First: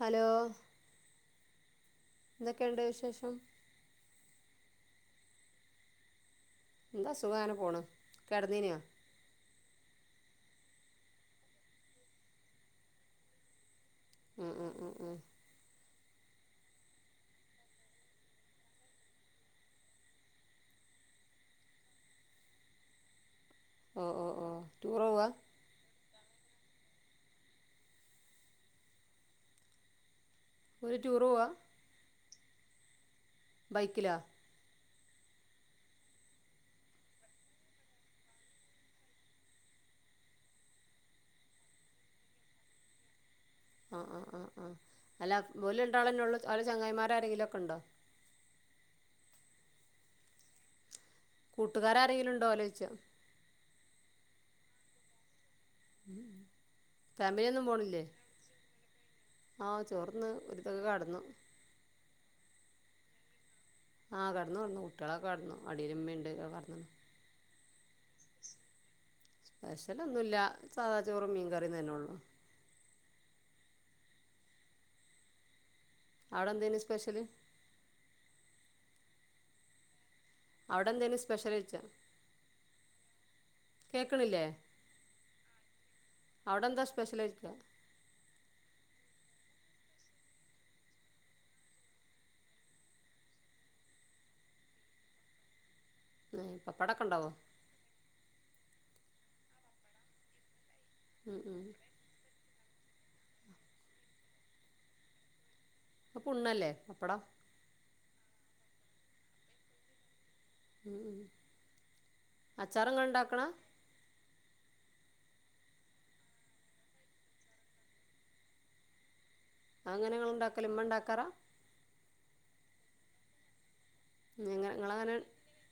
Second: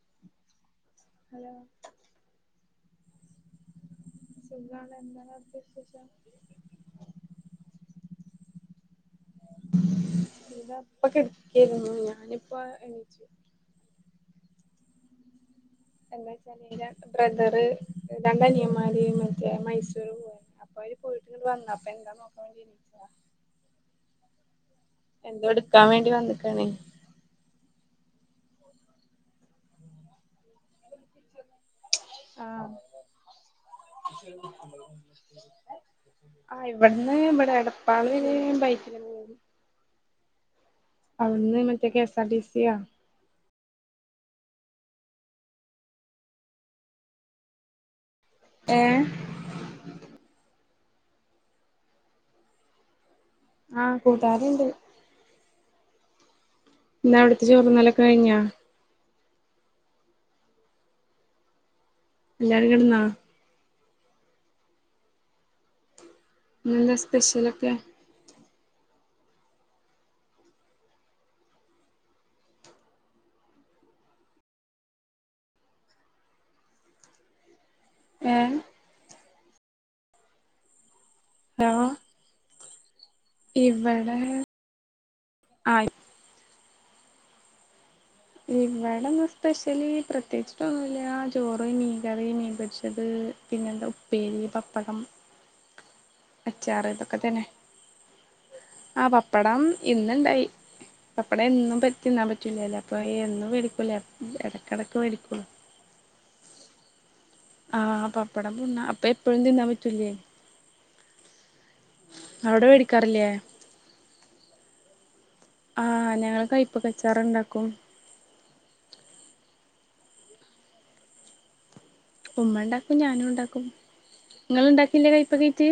Hello [inaudible] എന്തൊക്കെണ്ട് വിശേഷം സുഖാണ് എന്താണ് അവിടത്തെ വിശേഷം എന്താ സുഖാ അങ്ങനെ പോണ് കെടന്നീനോ ഇല്ല ഇപ്പൊ കിടക്കായിരുന്നു ഞാനിപ്പ എണീച്ചു ഉം ഉം ഉം ഉം എന്താ വകീലേ ബ്രദറ് രണ്ട് അനിയന്മാര് മറ്റേ മൈസൂർ പോവാ അപ്പൊ അവര് പോയിട്ട് വന്ന അപ്പൊ എന്താ നോ [inaudible] ഓ ഓ ഓ ടൂറ് പോവാ എന്തോ എടുക്കാൻ വേണ്ടി വന്ന്ക്കാണേ ഓല് ടൂറോവാ ആഹ് ബൈക്കിലോ ആഹ് ഇവിടന്ന് ഇവിടെ എടപ്പാള് വരെ ബൈക്കിലെന്നെ അവിട്ന്ന് മറ്റേ കെ എസ് ആർ ടി സിയാ ആഹ് ആഹ് ആഹ് ആഹ് അല്ല ഓല് രണ്ടാളെന്നെള്ളൂ ഓലെ ചങ്ങായിമാർ ആരെങ്കിലൊക്കെണ്ടോ ഏഹ് കൂട്ടുകാരാരെങ്കിലും ഉണ്ടോ ഓലെ ചോയ്ച്ച ആഹ് കൂട്ടാരുണ്ട് ഉം ന്താ അവിടുത്തെ ചോറ്ന്നലൊക്കെ കഴിഞ്ഞാ? ആഹ് ചോർന്ന് ഒര് തക്കെ കടന്നു എല്ലാരും കെടന്നാ ആഹ് കെടന്നു കെടന്നു കുട്ടിയോളൊക്കെ കെടന്നു അടീല് ഇമ്മീണ്ട്. ഇന്നെന്താ സ്പെഷ്യലൊക്കെ സ്പെഷ്യലൊന്നൂല്ല സാധാചോറും മീൻ കറീം തന്നെള്ളൂ അവിടെന്തേനി സ്പെഷ്യല് ഏഹ് അവിടെന്തേലും സ്പെഷ്യല് വെച്ചോ ഹലോ ഇവിടെ കേക്കണില്ലേ ആ അവിടെന്താ സ്പെഷ്യല് ചോയിക്ക ഇവിടെന്ന് സ്പെഷ്യല് പ്രത്യേകിച്ചിട്ടൊന്നുല്ല ചോറ് മീൻകറി മീൻ പൊരിച്ചത് പിന്നെന്താ ഉപ്പേരി പപ്പടം അച്ചാറ് പപ്പടൊക്കെ ഇതൊക്കെ ഉണ്ടാവോ തന്നെ ആഹ് പപ്പടം ഇന്നൂണ്ടായി ഉം പപ്പടം ഉം എന്നും പറ്റു തിന്നാൻ പറ്റൂലല്ലോ അപ്പോൾ എന്നും വേടിക്കൂല എടക്കെടക്ക് വേടിക്കുള്ളൂ. അത് പുണ്ണല്ലേ പപ്പടം ആഹ് പപ്പടം പുണ്ണാ അപ്പൊ എപ്പഴും തിന്നാൻ പറ്റൂല്ലേ ഉം അവിടെ അച്ചാറിങ്ങള് വേടിക്കാറില്ലേ ഒണ്ടാക്കണെ ആഹ് ഞങ്ങൾ കൈപ്പക്കച്ചാറ് ഇണ്ടാക്കും. അതെങ്ങനെ നിങ്ങള് ഉണ്ടാക്കല് ഇമ്മ ഉണ്ടാക്കാറാ ഉമ്മ ഇണ്ടാക്കും ഞാനും ഉണ്ടാക്കും ങ്ങള്ണ്ടാക്കില്ലേ കൈപ്പക്കേറ്റ്.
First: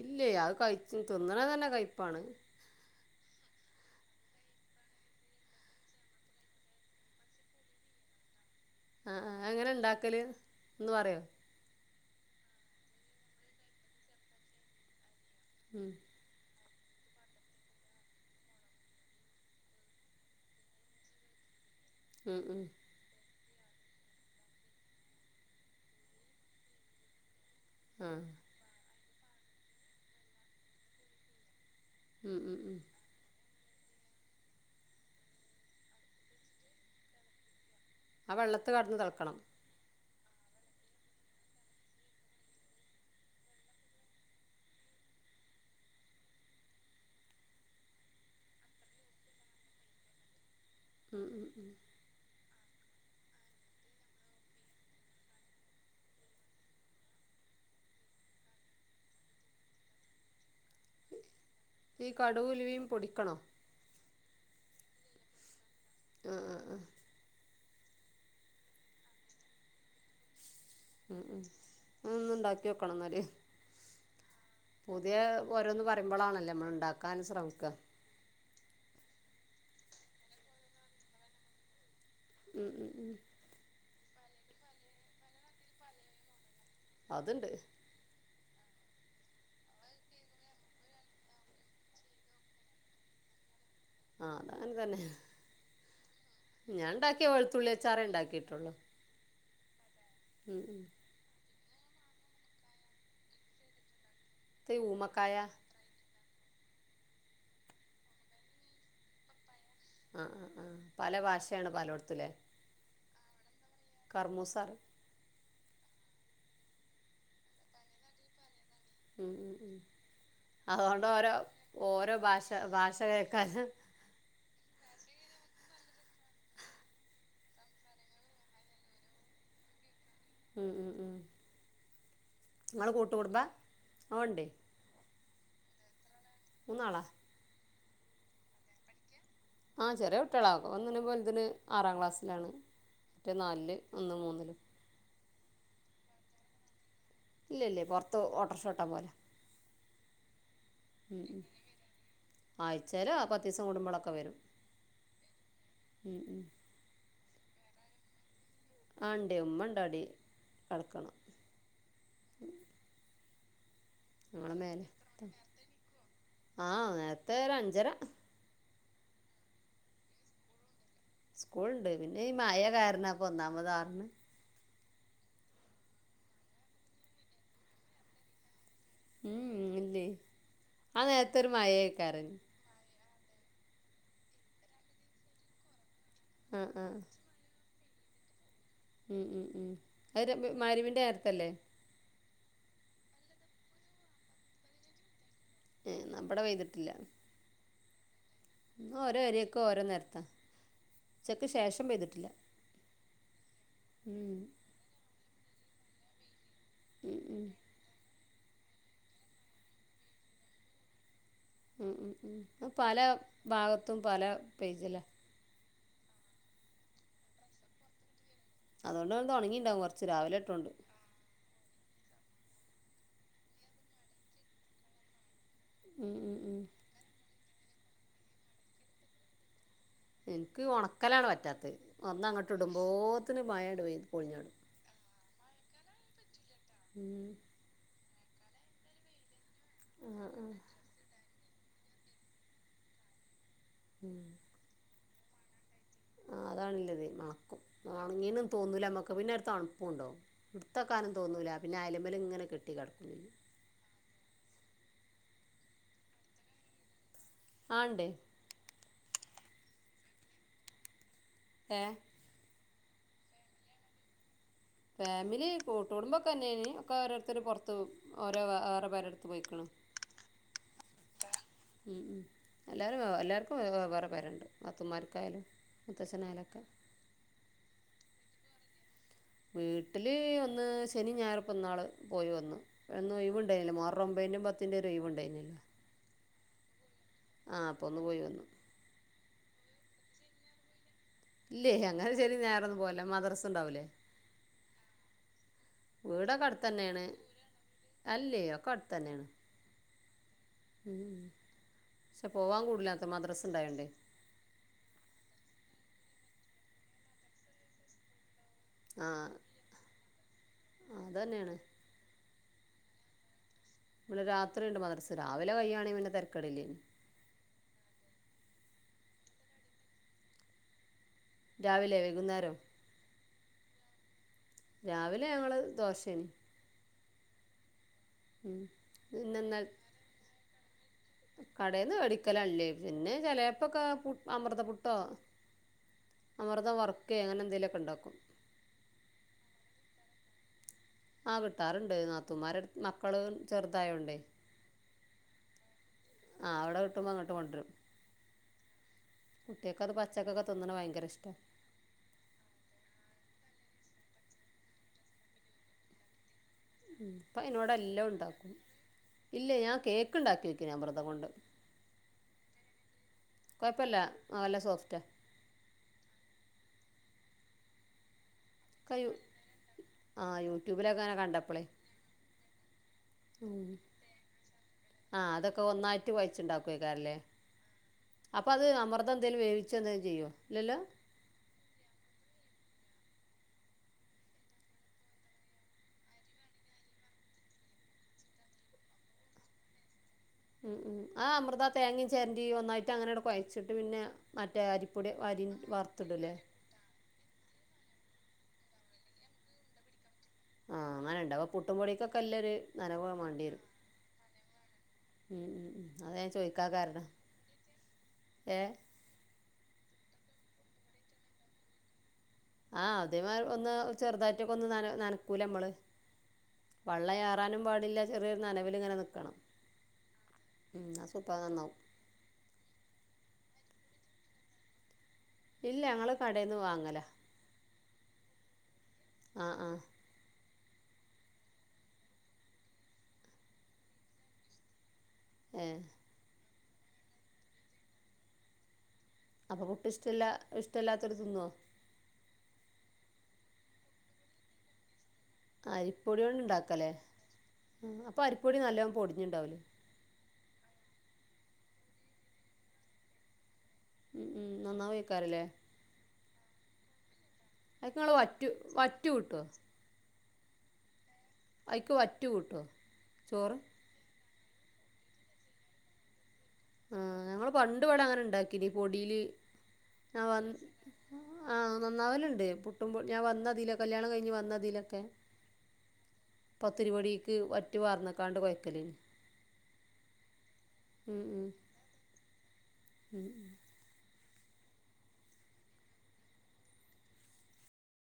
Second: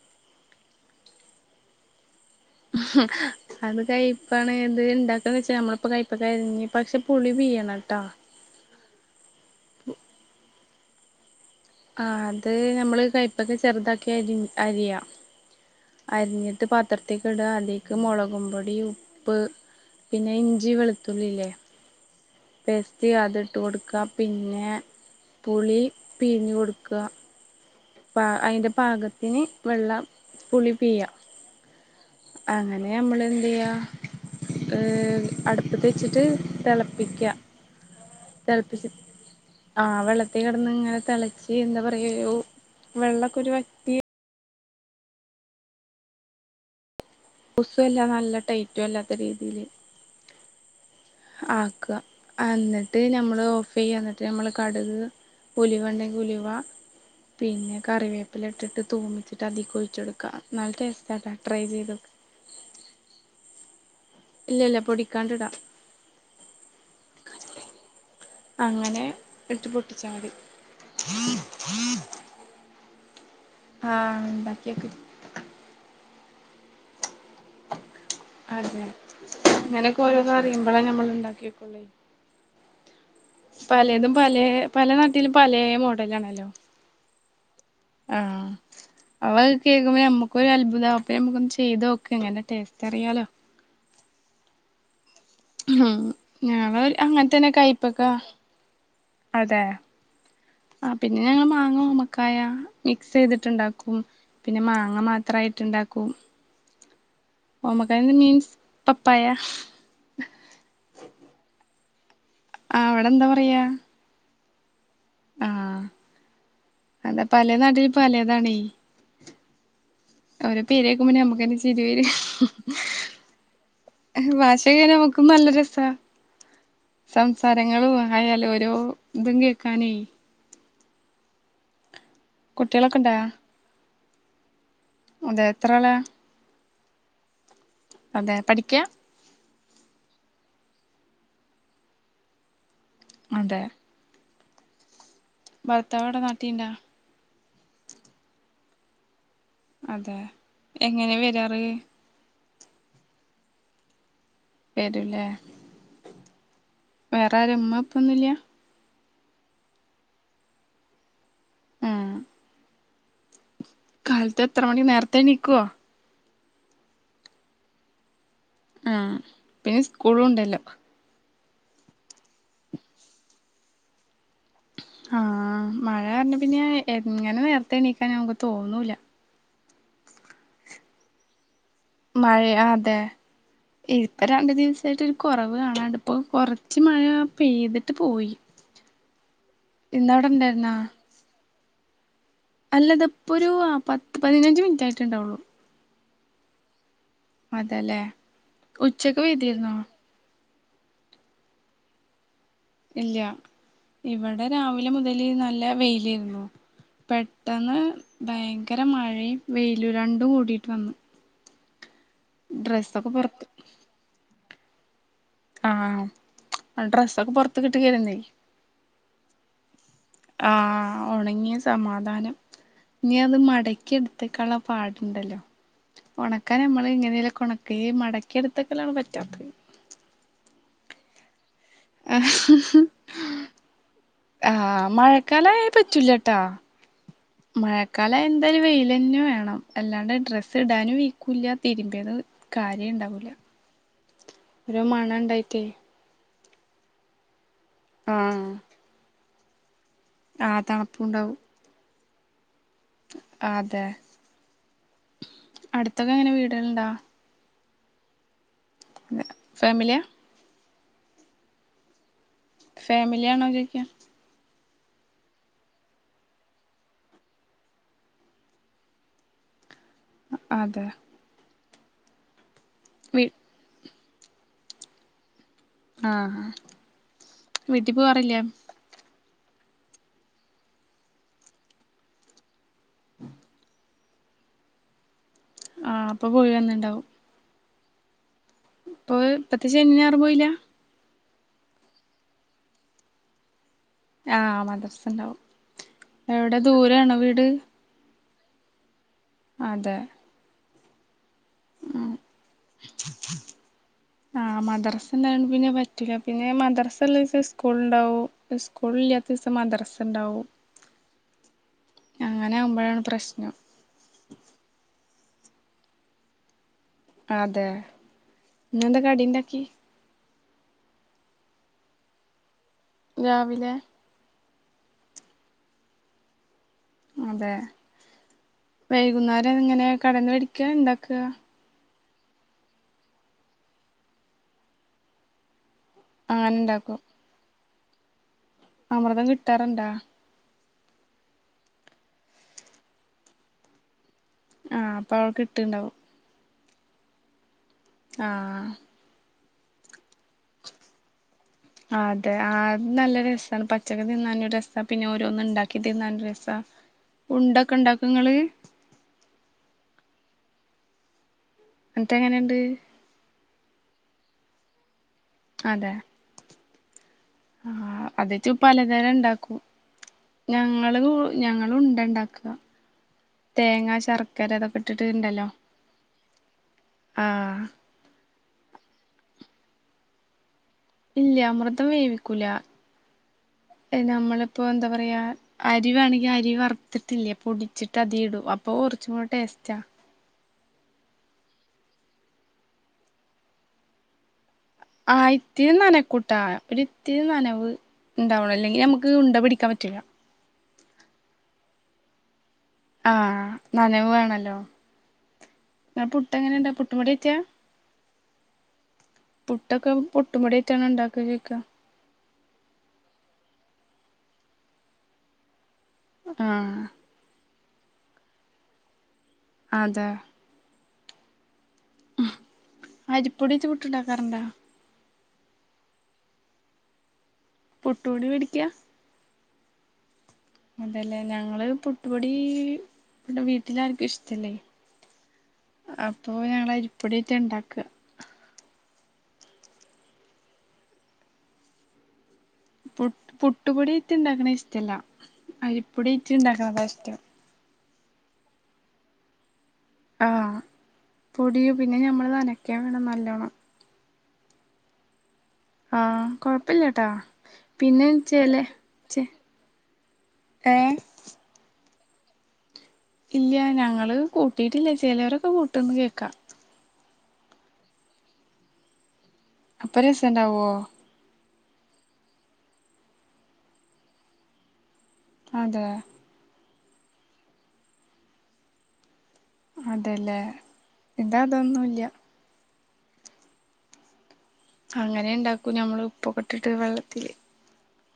ഇല്ലയ് അത് കൈച്ചും തിന്നണതന്നെ കൈപ്പാണ്. അത് കൈപ്പാണ് ഇത് ഇണ്ടാക്ക്ന്ന് വച്ചാ നമ്മളിപ്പോ കൈപ്പക്ക അരിഞ്ഞ് പക്ഷെ പുളി പീയണംട്ടോ. അ ആഹ് അതെങ്ങനെ ഇണ്ടാക്കല് ഒന്ന് പറയോ ആഹ് അത് നമ്മള് കൈപ്പക്ക ചെറുതാക്കി അരിഞ്ഞ് അരിയാ. ഉം അരിഞ്ഞിട്ട് പാത്രത്തിക്കിടാ അതിക്ക് മൊളകും പൊടിയും ഉപ്പ്. പിന്നെ ഇഞ്ചി വെളുത്തുള്ളില്ലേ ഉം ഉം പേസ്റ്റ്. ത്തി അതിട്ട് കൊടുക്കാ പിന്നെ പുളി പീഞ്ഞ് കൊടുക്കാ. ആ പ്പ അയിന്റെ പാകത്തിന് വെള്ളം പുളി പീയ്യ. ഉം ഉം ഉം അങ്ങനെ നമ്മളെന്തെയ്യ ഏഹ് അടുപ്പത്ത് വെച്ചിട്ട് തിളപ്പിക്ക. ആ വെള്ളത്ത് കടന്ന് തെളക്കണം. ആഹ് വെള്ളത്തി കിടന്ന് ഇങ്ങനെ തിളച്ച് എന്താ പറയ ഒരു വെള്ളൊക്കെ ഒരു വറ്റി. ലൂസും അല്ല നല്ല ടൈറ്റും അല്ലാത്ത രീതില് ഉം ഉം ഉം ആക്കുക എന്നിട്ട് നമ്മള് ഓഫ് ചെയ്യ എന്നിട്ട് നമ്മള് കടുക് ഉലുവ ഇണ്ടെങ്കിൽ ഉലുവ. പിന്നെ കറിവേപ്പില ഇട്ടിട്ട് തൂമിച്ചിട്ട് അതിക്ക് ഒഴിച്ചൊടുക്ക നല്ല ടേസ്റ്റ് ആണ് ട്രൈ ചെയ്തോക്. കടുവും ഉലുവേം പൊടിക്കണോ? ഇല്ല ഇല്ല പൊടിക്കാണ്ടിടാം. ആഹ് ആഹ് ആഹ് അങ്ങനെ. ഇതിട്ട് പൊട്ടിച്ചാ മതി. ഉം ഉം [unintelligible] ആഹ് ഇണ്ടാക്കി. പുതിയ ഓരോന്ന് പറയുമ്പോളാണല്ലേ നമ്മൾ ഇണ്ടാക്കാൻ ശ്രമിക്ക. അതെ ഇങ്ങനെയൊക്കെ ഓരോരോ അറിയുമ്പോളേ ഞമ്മൾ ഇണ്ടാക്കി വെക്ക. ഉം ഉം ഉം പലതും പലേ പല നാട്ടിലും പലേ മോഡലാണല്ലോ. അത്ണ്ട്. ആഹ് അവ കേൾക്കുമ്പോ ഞമ്മക്ക് ഒരു അത്ഭുതമാ അപ്പ ഞമ്മക്കൊന്ന് ചെയ്തോക്ക എങ്ങനെ ടേസ്റ്റ് അറിയാലോ? ആഹ് അത് അങ്ങനെ തന്നെ ഉം ഞാൻ ഞങ്ങള് ഇണ്ടാക്കിയെ അങ്ങനെ തന്നെ കയ്പ്പക്ക വെളുത്തുള്ളിച്ചാറേ ഇണ്ടാക്കിയിട്ടുള്ളു. അതെ. ഉം ഉം ആഹ് പിന്നെ ഞങ്ങൾ മാങ്ങ ഉമ്മക്കായ മിക്സ് ചെയ്തിട്ട്ണ്ടാക്കും പിന്നെ ഇത് മാങ്ങ ഊമക്കായ മാത്രമായിട്ട്ണ്ടാ [unintelligible] ഓമ്മക്കായ മീൻസ് പപ്പായ. ആഹ് ആഹ് ആഹ് പല ഭാഷേണ് പാലോടുത്തുലെ. ആഹ് അവിടെ എന്താ പറയാ? കറ്മ്മൂസ റിം അ ആഹ് അതാ പലേ നാട്ടില് പലതാണെ. ഉം ഉം ഉം പേര് അതുകൊണ്ട് കേക്കുമ്പോ ഓരോ നമ്മക്കന്നെ ചിരി വരും ഓരോ ഭാഷ ഭാഷ കേൾക്കാൻ. ഭാഷ കേക്കുമ്പം നമുക്കും നല്ല രസാ. സംസാരങ്ങളും ആയാലും ഓരോ ഇതും കേക്കാനെയ്. ഉം ഉം ഉം ഇങ്ങള് കുട്ടികളൊക്കെ കൂട്ട് ഇണ്ടാ കുടുബാ ഓ ണ്ടെ അതെ എത്രള? മൂന്നാളാ. അതെ പഠിക്ക. ആഹ് ചെറിയ കുട്ടിയാള ഒന്നിന് വലുതിന് ആറാം ക്ലാസ്സിലാണ് റ്റെ അതെ നാലില് ഒന്ന് മൂന്നില്. ഭർത്താവ്വിടെ നാട്ടിണ്ടാ? ഇല്ലല്ല പൊറത്ത് ഓട്ടോർഷ ഓട്ടാൻ പോയത. അതെ എങ്ങനെ വരാറ്? ആഴ്ച്ചേലോ പത്തിസം കുടുമ്പോളൊക്കെ വരും. വരും ലെ. ഉം ഉം വേറെ ആര ഉമ്മ ഉപ്പൊന്നുല്ല. ആഹ് ണ്ടയ് ഉമ്മണ്ടവിടെ കടക്ക്ണ്. ഏഹ് കാലത്ത് എത്ര മണി നേരത്തെ എണീക്കുവോ? ആഹ് നേരത്തെ ഒരു അഞ്ചര. ആ പിന്നെ സ്കൂളും ഇണ്ടല്ലോ സ്കൂൾണ്ട് പിന്നെ ഈ മയ കാരണംപ്പ ഒന്നാമത് ആഹ് മഴ കാരണം പിന്നെ എങ്ങനെ നേരത്തെ എണീക്കാൻ നമുക്ക് തോന്നൂല ഉം ഇല്ലേ ആ നേരത്തെൊരു മഴയാ മഴയ അതെ ഇപ്പൊ രണ്ടു ദിവസായിട്ട് ഒരു കൊറവ് കാണാണ്ട് ഇപ്പോ ആ കുറച്ച് ആ മഴ പെയ്തിട്ട് പോയി ഉംഹ് ഉംഹ് ഉംഹ് അഹ് ഇന്നവിടെ ര് ഇണ്ടായിരുന്നാ മഹ് രിബിന്റെ നേരത്തല്ലേ അല്ല തിപ്പൊരു ആഹ് പത്ത് പതിനഞ്ച് മിനിറ്റ് ആയിട്ട് ഇണ്ടാവൊള്ളൂ ഏഹ് ന്നാ ബടെ പെയ്തിട്ടില്ല. അതെല്ലേ എന്നും ഓരോ ഉച്ചക്ക് ഏരിയേക്ക് പെയ്തിരുന്നോ ഓരോ നേരത്താ. ഉച്ചക്ക് ശേഷം പെയ്തിട്ടില്ല. ഇല്ല ഉം ഇവിടെ രാവിലെ മുതല് നല്ല വെയിലേയിരുന്നു ഉം ഉം പെട്ടെന്ന് ഭയങ്കര മഴയും വെയിലും രണ്ടും കൂടിയിട്ട് വന്ന്. ഉം ഉം ഉം പല പുറത്ത് ഭാഗത്തും പല പേജല്ലേ ആഹ് ഡ്രസ്സൊക്കെ പൊറത്ത് കിട്ടുകരുന്നേ അതോണ്ട്ങ്ങൾതൊണങ്ങിണ്ടാവും കൊർച്ച് ആഹ് ഒണങ്ങിയ സമാധാനം ഇനി അത് മടക്കി ഇടുത്ത്ക്കാനുള്ള പാടുണ്ടല്ലോ ഉം ഉം ഒണക്കാൻ ഉം നമ്മള് എങ്ങനെലും കൊണക്ക മടക്കിയെടുത്തെക്കലൊക്കെ പറ്റൊ ഇന്ക് ഒണക്കലാണ് പറ്റാത്തത് ഒന്ന് അങ്ങോട്ട് ഇടുമ്പോത്തിന് മായേണ്ട് പൊളിഞാടും മഴക്കാലയാ പറ്റൂല ട്ടാ ഉം മഴക്കാലയാ എന്തായാലും വെയിലന്നെ വേണം അല്ലാണ്ടെ ആഹ് ആഹ് ഡ്രസ്സ് ഇടാനും വെയ്ക്കൂല്ല തിരുമ്പേന്ന് കാരിയേ ഇണ്ടാവൂല ഉം ഒരു മണ ഇണ്ടായിട്ടേ ആഹ് താൻല്ലത് മണക്കും ഒണങ്ങിന്നും ആഹ് തോന്നൂലമ്മക്ക് പിന്നെടു തണുപ്പുണ്ടാവും ആ ഇട്ത്തെക്കാനും തണുപ്പുണ്ടാവും തോന്നൂല പിന്നെ അയ്ലുമ്മേൽ ഇങ്ങനെ കെട്ടി കെടക്കും ചെയ്യും അതെ. അടുത്തൊക്കെങ്ങനെ വീടേള്ണ്ടോ? ആഹ് ഇണ്ടെയ്. അതെ. ഫാമിലിയാ? ഏഹ് ഫേമിലിയാണോ ചോയ്ക്ക്യ ഫാമിലി കൂട്ടൂടുമ്പോക്കെന്നെണ് ഒക്കെ ഓരോര്ത്തര് പൊറത്ത് പോവും ഓരോ വേറെ പെരെട്ത്ത് പോയ്ക്ക്‌ണൊ അതെ. ഉം ഉം എല്ലാരും വീ എല്ലാർക്കും വേ വേറെ പേരണ്ട് നാത്തൂന്മാർക്കായാലും ആ ആ മുത്തച്ഛനായാലൊക്കെ വീട്ട് പോവാറില്ലേ വീട്ടില് ഒന്ന് ശനി ഞായറുപ്പം ഇന്നാള് പോയി വന്ന് അന്ന് ഒഴിവുണ്ടാരുന്നല്ലേ മുഹ ഒമ്പതിൻ്റെയും പത്തിൻ്റെയും ഒര് ഒഴിവ് ഇണ്ടായിരുന്നല്ലോ ആഹ് അപ്പൊ പോയി വന്നുണ്ടാവും ആ അപ്പൊന്നു പോയി വന്നു ഇപ്പൊ ഇപ്പത്തെ ശനിയും ഞായറും പോയില്ല ഇല്ലേ അങ്ങനെ ഒര് ശനിയും ഞായറും ഒന്നും പോവില്ല മദ്രസ് ഇണ്ടാവൂലേ ആഹ് മദ്രസണ്ടാവും വീടൊക്കെ എവിടെ അടുത്ത് തന്നെയാണ് ദൂരേയാണോ വീട് അല്ലേ ഒക്കെ അടുത്ത് തന്നെയാണ് അതെ ക്ഷെ പോവാൻ കൂടുലാത്ര മദ്രസ ഇണ്ടായോണ്ടേ ആഹ് മദ്രസ് ഇണ്ടായോണ്ട് പിന്നെ പറ്റില്ല പിന്നെ മദ്രസ ഉള്ള ദിവസം സ്കൂൾ ഉണ്ടാവു സ്കൂളില്ലാത്ത ദീസം മദ്രസ് ഇണ്ടാവും ആ ഹ് അത് തന്നെയാണ് അങ്ങനെ ആകുമ്പോഴാണ് പ്രശ്നം ഇവിടെ രാത്രിണ്ട് മദ്രസ് രാവിലെ കയ്യയാണെങ്കി പിന്നെ തെരക്കടില്ലേ അതെ നിന്നെന്താ കടി ഉണ്ടാക്കി രാവിലെ വൈകുന്നേരം രാവിലെ രാവിലെ ഞങ്ങള് ദോശേന് അതെ ഉം വൈകുന്നേരം പിന്നെന്നാൽ ഇങ്ങനെ കടന്ന് പേടിക്ക ഇണ്ടാക്ക കടേന്ന് വേടിക്കലല്ലേ പിന്നെ ചെലപ്പൊക്കെ അമൃതപുട്ടോ അങ്ങനെ അമൃതം ഇണ്ടാക്കും വർക്കെ അങ്ങനെ എന്തെങ്കലൊക്കെ ഇണ്ടാക്കും അമൃതം കിട്ടാറുണ്ടാ? ആഹ് കിട്ടാറുണ്ട് നാത്തൂമാരെ മക്കള് ചെറുതായോണ്ടേ ആഹ് അപ്പൊ അവ കിട്ടുണ്ടാവും ആഹ് അവിടെ കിട്ടുമ്പോ ങ്ങട്ട് കൊണ്ടരും ആഹ് കുട്ടിൾക്ക് അത് പച്ചക്കൊക്കെ തന്ന്ണ ഭയങ്കര ഇഷ്ട ആഹ് അതെ അത് നല്ല രസമാണ് പച്ചക്ക തിന്നൻ രസമാണ് പിന്നെ ഓരോന്ന് ഇണ്ടാക്കി തിന്നനും രസമാണ് ഇപ്പം അയിനോട് എല്ലാം ഉണ്ടാക്കും ഇല്ല ഞാൻ കേക്ക് ഉണ്ടാക്കി നോക്കീനി അമ്യതം കൊണ്ട് ന്നിട്ട് എങ്ങനെണ്ട് കൊഴപ്പല്ല നല്ല സോഫ്റ്റാണ് അതെ ആഹ് അതെച്ചുപ് ഒക്കെ യു പലതരണ്ടാക്കും ആ ഞങ്ങള് യൂട്യൂബിലൊക്കെ അങ്ങനെ കണ്ടപ്പളേ ഞങ്ങള് ഉണ്ട ണ്ടാക്ക ഉം തേങ്ങ ശർക്കര ആ അത്ക്കെട്ടിട്ടുണ്ടല്ലോ അതൊക്കെ ഒന്നായിട്ട് ആഹ് അപ്പോൾ അത് അമൃതം എന്തെലും വേവി ച്ച് എന്തെലും ചെയ്യോ ഇല്ലല്ലോ ഇല്ല അമൃതം വേവിക്കൂല എഹ് നമ്മളിപ്പോ എന്താ പറയാ അരി വേണെങ്കി അരി വറ്ത്തിറ്റില്ലേ പൊടിച്ചിട്ട് അതി ഇടും അപ്പൊറുച്ചുടെ ടേസ്റ്റാ ഉം ഉം ആ അമൃത തേങ്ങേ ചെരണ്ടി ഒന്നായിട്ട് അങ്ങനെയൊട കൊയച്ചിട്ട് പിന്നെ മറ്റേ അരി അരിപ്പൊടി അഹ് ആയിറ്റിയെ നനക്കൂട്ട വറുത്തിടൂല്ലേ ഒരിത്തിരി നനവ്ണ്ടാവണം അല്ലെങ്കി നമക്ക് ഉണ്ട പിടിക്കാൻ പറ്റില്ല ആഹ്ങ്ങന്ണ്ടാവ പുട്ടും പൊടിക്കൊക്കെല്ലര് ആഹ് നനവ് വേണല്ലോ ഉം ഉം ഉം ഇങ്ങളെ അത ഞൻ പുട്ട് ചോയ്ക്കാ എങ്ങനെണ്ടാ പുട്ടും കാർണം പൊടിയാറ്റാ ഏഹ് പുട്ടക്കെ പൊട്ടുപൊടിറ്റാണ് ണ്ടാക്കല്ക്കെ ആഹ് അതേമാ ഒന്ന് ചെറുതായിട്ടൊക്കെ ഒന്ന് നനക്കൂല നമ്മള് ആഹ് വള്ളയറാനും പാടില്ല ചെറിയൊരു നനവിലിങ്ങനെ നിക്കണം അതെ ഉം അസൂപ്പ നന്നോ അരിപ്പൊടിച്ച് പുട്ട്ണ്ടാക്കാറുണ്ടോ ഇല്ലങ്ങള് കടെന്ന് വാങ്ങല പുട്ട് പൊടി മെടിക്ക ആഹ് ആഹ് അതെല്ലേ ഞങ്ങള് പുട്ടുപൊടി വീട്ടിലർക്കു ഇഷ്ടല്ലേ ഏഹ് അപ്പോ ഞങ്ങൾ അരിപ്പൊടിറ്റണ്ടാക്ക അപ്പൊ പുട്ടിഷ്ട്ല്ല ഇഷ്ടല്ലാത്തൊരു തിന്വൊ പുട് പുട്ടുപൊടി ഇറ്റിണ്ടാക്കണ ഇഷ്ടല്ല അരിപ്പൊടി അരിപ്പൊടിയായിട്ട് ഉണ്ടാക്കണതാ കൊണ്ട്ണ്ടാക്കല്ലേ ഇഷ്ടം ആഹ് അപ്പോ അരിപ്പൊടി നല്ലോം പൊടിഞ്ണ്ടാവ്ല്ലെ ആഹ് പൊടിം പിന്നെ ഞമ്മൾ നനക്യേം വേണം നല്ലോണം ഉം ഉം നന്നാവെയ്ക്കാരല്ലേ ആഹ് കൊഴപ്പില്ലട്ടാ അതിക്ക് നിങ്ങൾ വറ്റ് പിന്നെച്ചേല്ലേ വറ്റ് ചെ കൂട്ടുമോ ട്ടെ ഐക്ക് വറ്റ് കൂട്വൊ ഇല്ല്യ ഞങ്ങള് കൂട്ടിട്ടില്ല ചെലരൊക്ക കൂട്ടൂന്ന് കേക്കാ ആഹ് ഞങ്ങള് പണ്ട്വിട അങ്ങനെ ഇണ്ടാക്കീന് പൊടില് അപ്പൊ ആഹ് വ രസണ്ടാവോ ആഹ് നന്നാവലുണ്ട് പുട്ടുമ്പോ ഞാൻ വന്നതില കല്യാണം കഴിഞ്ഞ് വന്നതിലക്കെ അതെ പത്തിരിപൊടീക്ക് വറ്റ്പാർന്നക്കാണ്ട് കൊയക്കല് അതെല്ലേ ഇതതൊന്നുല്യ ഉം ഉം അങ്ങനെണ്ടാക്കൂ ഞമ്മള് ഉപ്പൊക്കെട്ടിട്ട് വെള്ളത്തില്